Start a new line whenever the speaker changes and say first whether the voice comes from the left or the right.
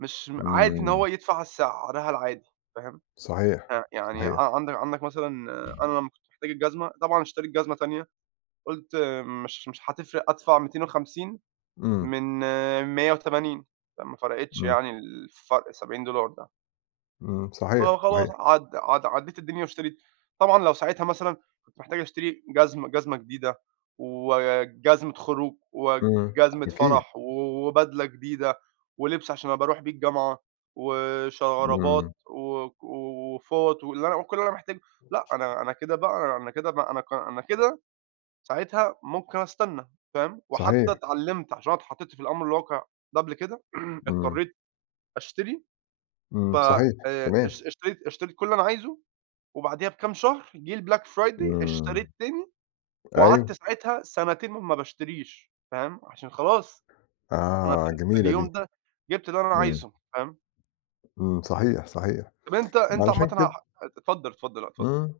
right: مش عادي إن
left: إمم.
right: هو يدفَع سعرها العادي، فاهِم.
left: صحيح،
right: ه يعني
left: صحيح.
right: ع عندك عندك مثلًا، أنا لمَّا كنت محتاج الجزمة، طبعًا اشترَيت جزمة تانية، قُلت مش مش هتفرِّق، أدفَع 250
left: إمم.
right: من 180، فما فرقِتش
left: إمم.
right: يعني، ال الفرق ال70$ ده.
left: إمم. صحيح،
right: فخلاص
left: صحيح.
right: عد عد عدِّيت الدنيا واشتريت، طبعًا لو ساعتها مثلًا كنت محتاج أشتري جزمة- جزمة جديدة، وجزمة خروج،
left: إمم،
right: وجزمة
left: أكيد.
right: فرَح، وبدلة جديدة، ولِبس عشان أبقى أرُوح بيه الجامعة،
left: إمم.
right: وشرابات و وفُوَط، واللي أنا وكل اللي أنا محتاجه. لأ، أنا أنا كده بقى أنا كده بق أنا ك أنا كده ساعتها ممكن أستنَّى، فاهم، وحتى
left: صحيح.
right: اتعلَّمت، عشان أنا اتحطِّيت في الأمر الواقِع ده قبل كده،
left: إمم.
right: اضطرِّيت أشتري، ف
left: إمم، صحيح،
right: آآ،
left: تمام.
right: اشت اشتريت اشتريت كل اللي أنا عايزه، وبعديها بكام شهر جه الBlack Friday،
left: إمم.
right: اشتريت تاني،
left: أيوه.
right: وقعدت ساعتها سنتين ما باشتريش، فاهم، عشان خلاص، أنا في
left: آه،
right: ال في
left: جميلة
right: اليوم
left: دي.
right: ده جبت اللي أنا
left: إمم.
right: عايزه، فاهم؟
left: إمم. صحيح، صحيح.
right: طّب أنتَ أنتَ عامةً
left: علشان
right: ه
left: كده
right: اتفضل، اتفضل، لأ، اتفضل.
left: إمم،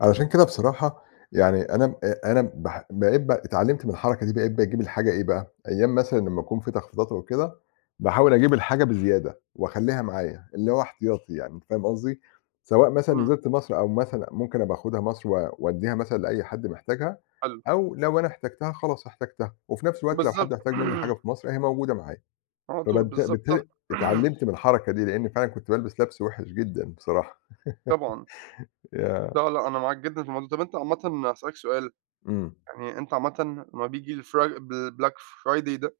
left: علشان كده بصراحة يعني، أنا أنا بح بقيت ب اتعلَّمت من الحركة دي، بقيت باجيب الحاجة إيه بقى، أيَّام مثلًا لمَّا يكون فيه تخفيضات أو كده، باحاول أجيب الحاجة بزيادة وأخلِّيها معايا، اللي هو احتياطي يعني، أنت فاهِم قصدي؟ سواء مثلًا
right: إمم.
left: نِزِلت مصر، أو مثلًا ممكن أبقى آخدها مصر، و وأدِّيها مثلًا لأي حد محتاجها،
right: حلو.
left: أو لو أنا احتَجتها خلاص احتَجتها. وفي نفس الوقت لو حد
right: بالضبط.
left: احتاج مني حاجة في مصر، أهي موجودة معايا.
right: على طول.
left: فبالت
right: بالضبط، صح.
left: بالتالي اتعلَّمت من الحركة دي، لإن فعلًا كنت بالبِس لَبْس وِحِش جدًا بصراحة.
right: طبعًا.
left: ياه!
right: لأ لأ، أنا معاك جدًا في الموضوع ده. طَب أنتَ عامةً هاسأَلَك سؤال،
left: إمم.
right: يعني أنتَ عامةً لمَّا بييجي الFri الBlack Friday ده